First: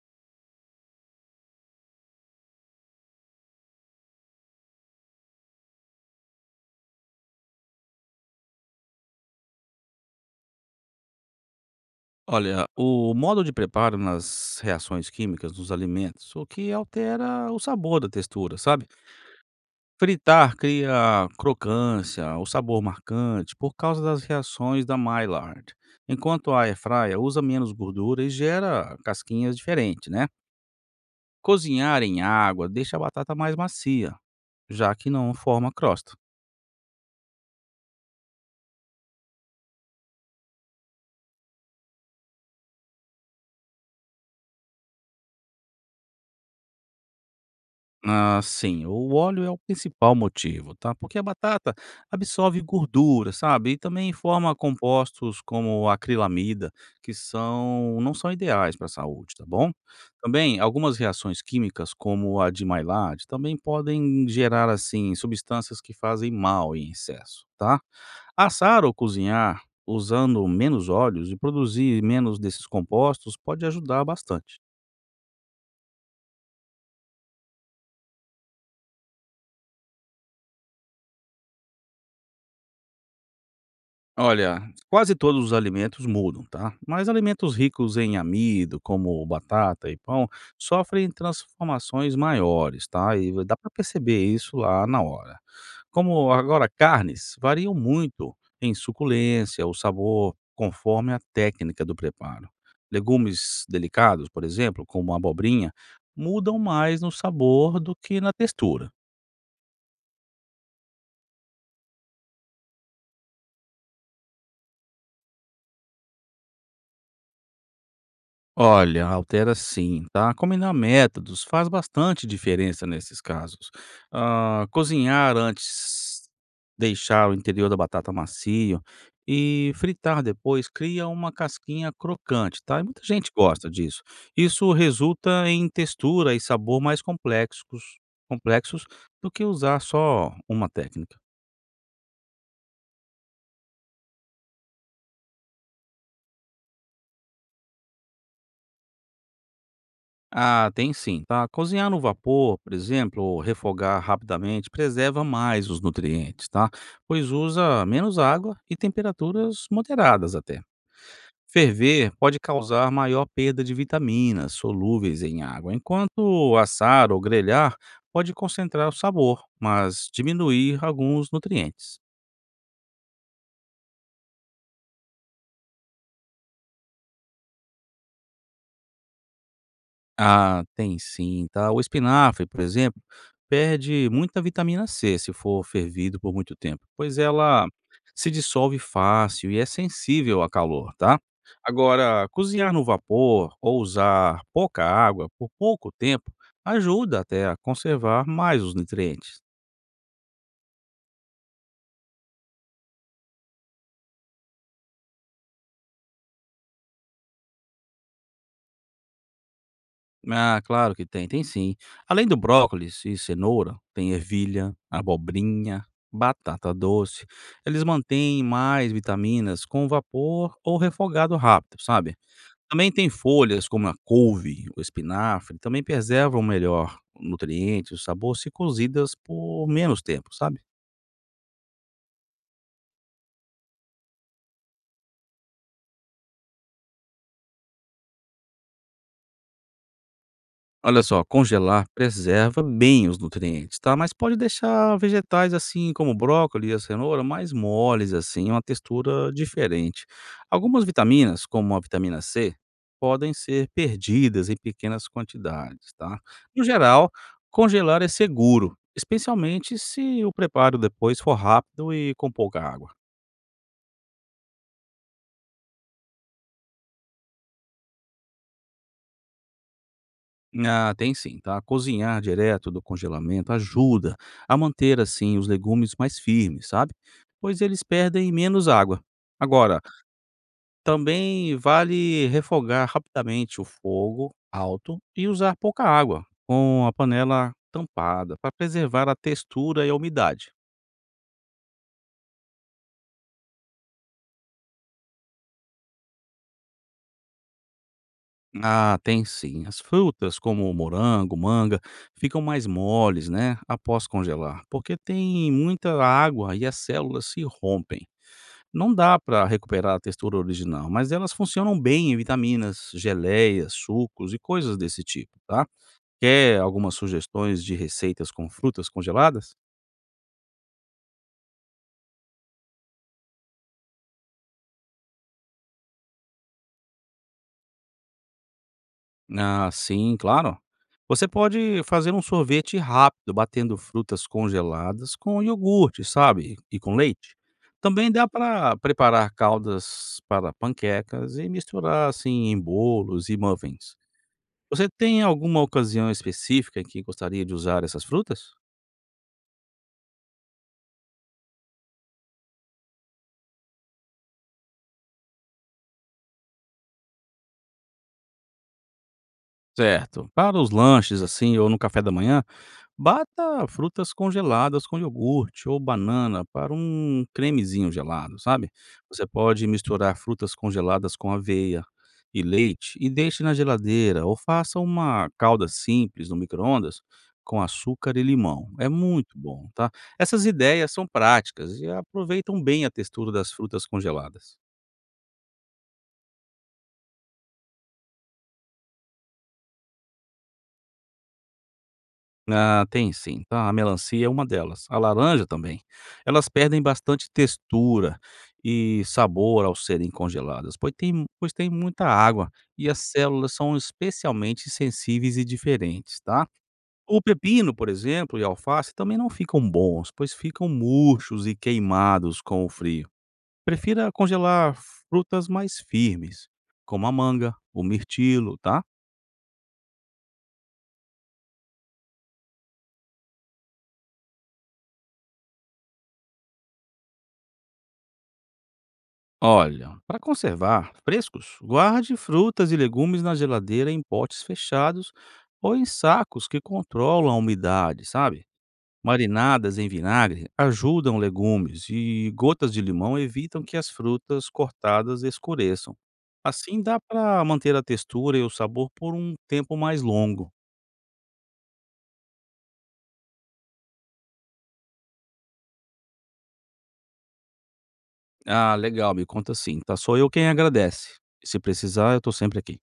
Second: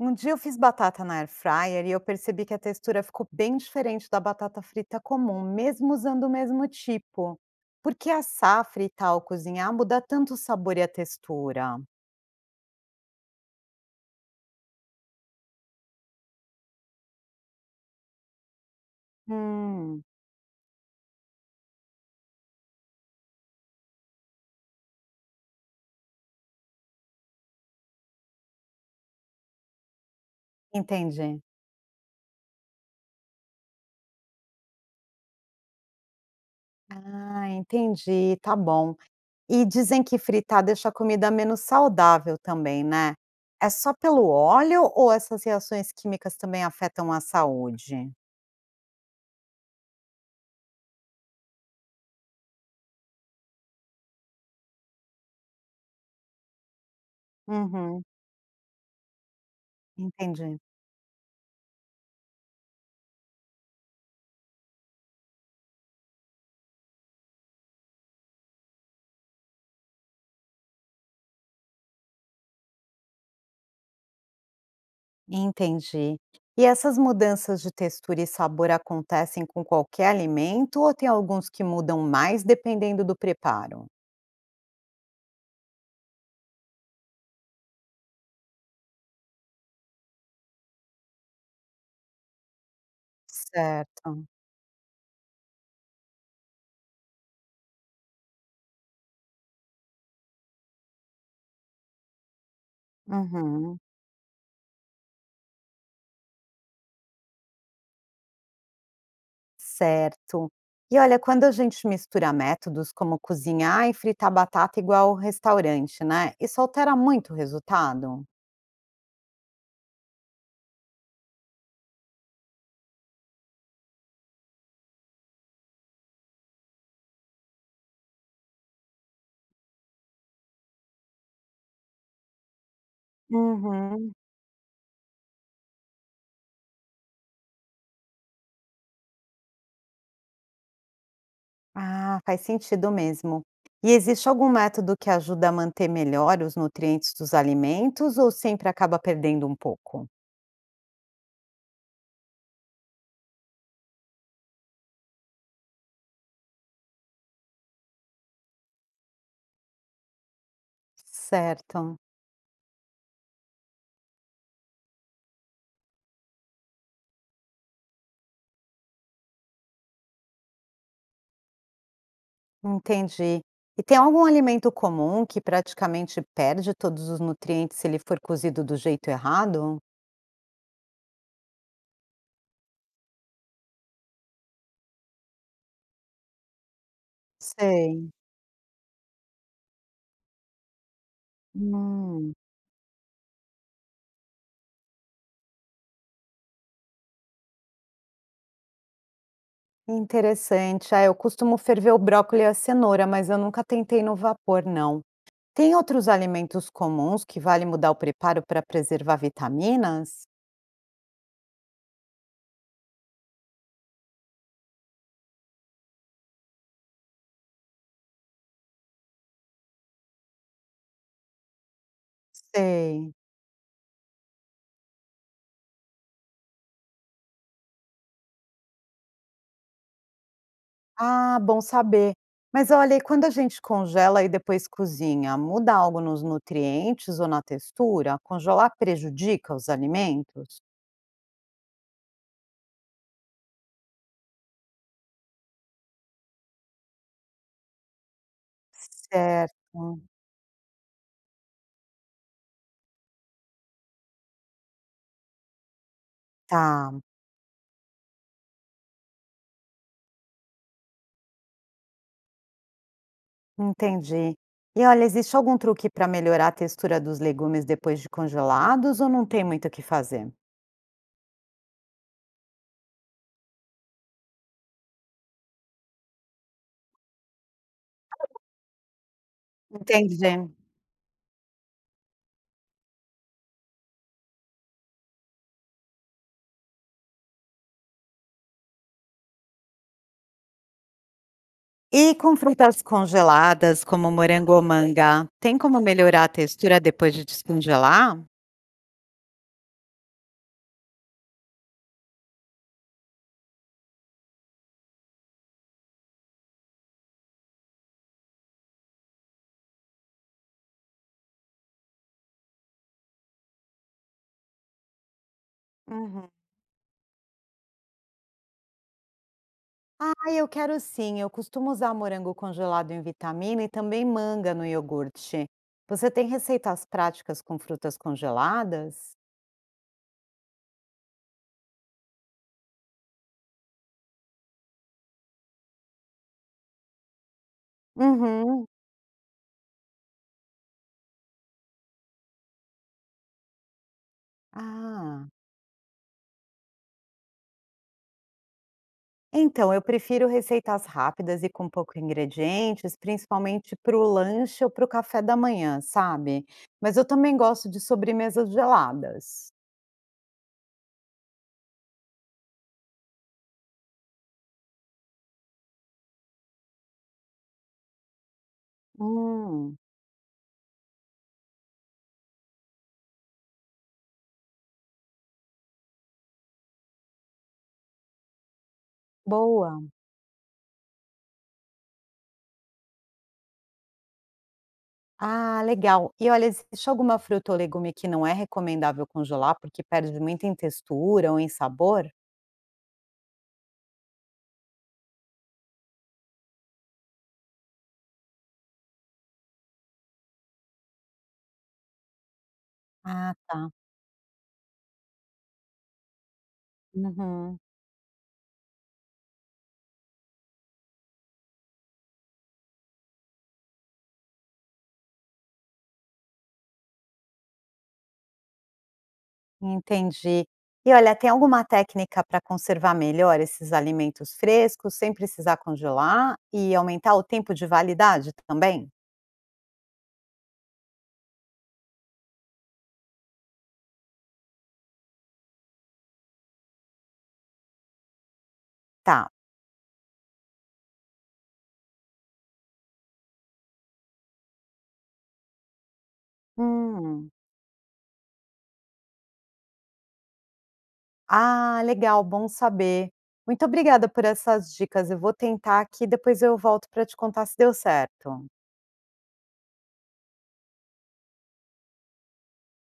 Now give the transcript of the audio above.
Um dia eu fiz batata na air fryer e eu percebi que a textura ficou bem diferente da batata frita comum, mesmo usando o mesmo tipo. Por que assar, fritar ou cozinhar muda tanto o sabor e a textura? Olha, o modo de preparo nas reações químicas dos alimentos, o que altera o sabor da textura, sabe? Hum, Fritar cria crocância, o sabor marcante, por causa das reações da Maillard, enquanto a airfryer usa menos gordura e gera casquinhas diferentes, né? entendi. Cozinhar em água deixa a batata mais macia, já que não forma crosta. Ah, entendi, tá bom. E dizem que fritar deixa a comida menos saudável também, né? É só pelo óleo ou essas reações químicas também afetam a saúde? Ah, sim, o óleo é o principal motivo, tá? Porque a batata absorve gordura, sabe? E também forma compostos como acrilamida, que são Uhum, não são ideais para a saúde, tá bom? entendi. Também algumas reações químicas, como a de Maillard, também podem gerar assim substâncias que fazem mal em excesso, tá? Assar ou cozinhar usando menos óleos e produzir menos desses compostos pode ajudar bastante. Entendi. E essas mudanças de textura e sabor acontecem com qualquer alimento ou tem alguns que mudam mais dependendo do preparo? Olha, quase todos os alimentos mudam, tá? Mas alimentos ricos em amido, como batata e pão, sofrem transformações maiores, tá? E dá para perceber Certo. isso lá na hora. Como agora carnes variam muito em suculência, o sabor, conforme a técnica do preparo. Legumes Uhum. delicados, por exemplo, como abobrinha, mudam mais no sabor do que na textura. Certo. E olha, quando a gente mistura métodos como cozinhar e fritar batata igual ao restaurante, né? Isso altera muito o resultado? Olha, altera sim, tá? Combinar métodos faz bastante diferença nesses casos. Ah, cozinhar antes, deixar o interior da batata macio e fritar depois cria uma casquinha crocante, tá? E muita gente gosta disso. Uhum. Isso resulta em textura e sabor mais complexos do que usar só uma técnica. Ah, faz sentido mesmo. E existe algum método que ajuda a manter melhor os nutrientes dos alimentos ou sempre acaba perdendo um pouco? Ah, tem sim, tá? Cozinhar no vapor, por exemplo, ou refogar rapidamente, preserva mais os nutrientes, tá? Pois usa menos água e temperaturas moderadas até. Certo, Ferver pode causar maior perda de vitaminas solúveis em água, enquanto assar ou grelhar pode concentrar o sabor, mas diminuir alguns nutrientes. entendi. E tem algum alimento comum que praticamente perde todos os nutrientes se ele for cozido do jeito errado? Ah, tem sim, tá? O espinafre, por exemplo, perde muita vitamina C se for fervido por muito tempo, pois ela Sei. se dissolve fácil e é sensível a calor, tá? Agora, Hum. cozinhar no vapor ou usar pouca água por pouco tempo ajuda até a conservar mais os nutrientes. Interessante. Ah, eu costumo ferver o brócolis e a cenoura, mas eu nunca tentei no vapor, não. Tem outros alimentos comuns que vale mudar o preparo para preservar vitaminas? Ah, claro que tem, tem sim. Além do brócolis e cenoura, tem ervilha, abobrinha, batata doce. Eles mantêm mais vitaminas com vapor ou refogado rápido, sabe? Também tem Sei. folhas como a couve, o espinafre, também preservam melhor nutrientes, o sabor se cozidas por menos tempo, sabe? Ah, bom saber. Mas olha, e quando a gente congela e depois cozinha, muda algo nos nutrientes ou na textura? Congelar prejudica os alimentos? Olha só, congelar preserva bem os nutrientes, tá? Mas pode deixar vegetais assim como brócolis e a cenoura mais moles assim, uma textura Certo, diferente. Algumas vitaminas, como a vitamina C, podem ser perdidas em pequenas quantidades, tá? No tá, geral, congelar é seguro, especialmente se o preparo depois for rápido e com pouca água. entendi. E olha, existe algum truque para melhorar a textura dos legumes depois de congelados ou não tem muito o que fazer? Ah, tem sim, tá? Cozinhar direto do congelamento ajuda a manter assim os legumes mais firmes, sabe? Pois eles perdem menos água. Agora, Entendi. também vale refogar rapidamente o fogo alto e usar pouca água, com a panela tampada, para preservar a textura e a umidade. E com frutas congeladas, como morango ou manga, tem como melhorar a textura depois de descongelar? Ah, tem sim. As frutas, como o morango, manga, ficam mais moles, né? Após congelar, porque tem muita água e as células se rompem. Não dá para recuperar a textura original, mas elas funcionam bem em vitaminas, geleias, sucos e coisas desse tipo, tá? Uhum. Quer algumas sugestões de receitas com frutas congeladas? Ah, eu quero sim. Eu costumo usar morango congelado em vitamina e também manga no iogurte. Você tem receitas práticas com frutas congeladas? Ah, sim, claro. Você pode fazer um sorvete rápido batendo frutas congeladas com iogurte, sabe? E com leite. Também dá Uhum. para preparar caldas para panquecas e misturar assim em bolos e muffins. Você tem Ah. alguma ocasião específica em que gostaria de usar essas frutas? Então, eu prefiro receitas rápidas e com pouco ingredientes, principalmente para o lanche ou para o café da manhã, sabe? Mas eu também gosto de sobremesas geladas. Certo. Para os lanches, assim, ou no café da manhã, bata frutas congeladas com iogurte ou banana para um cremezinho gelado, sabe? Você pode Hum, misturar frutas congeladas com aveia e leite e deixe na geladeira, ou faça uma calda simples no micro-ondas com açúcar e limão. É muito bom, boa. tá? Essas ideias são práticas e aproveitam bem a textura das frutas congeladas. Ah, legal. E olha, existe alguma fruta ou legume que não é recomendável congelar porque perde muito em textura ou em sabor? Ah, tem sim, tá? A melancia é uma delas. A laranja também. Elas perdem bastante textura e sabor ao serem congeladas, pois tem muita água e as Ah, células tá. são especialmente sensíveis e diferentes, tá? O Uhum, pepino, por exemplo, e a alface também não ficam bons, pois ficam murchos e queimados com o frio. Prefira congelar frutas mais firmes, como a manga, o mirtilo, tá? entendi. E olha, tem alguma técnica para conservar melhor esses alimentos frescos sem precisar congelar e aumentar o tempo de validade também? Olha, para conservar frescos, guarde frutas e legumes na geladeira em potes fechados ou em sacos que controlam a umidade, sabe? Tá. Marinadas em vinagre ajudam legumes e gotas de limão evitam que as frutas cortadas escureçam. Assim dá Hum. para manter a textura e o sabor por um tempo mais longo. Ah, legal, bom saber. Muito obrigada por essas dicas. Eu vou tentar aqui, depois eu volto para te contar se deu certo. Ah, legal, me conta sim, tá? Sou eu quem agradece. Se precisar, eu tô sempre aqui.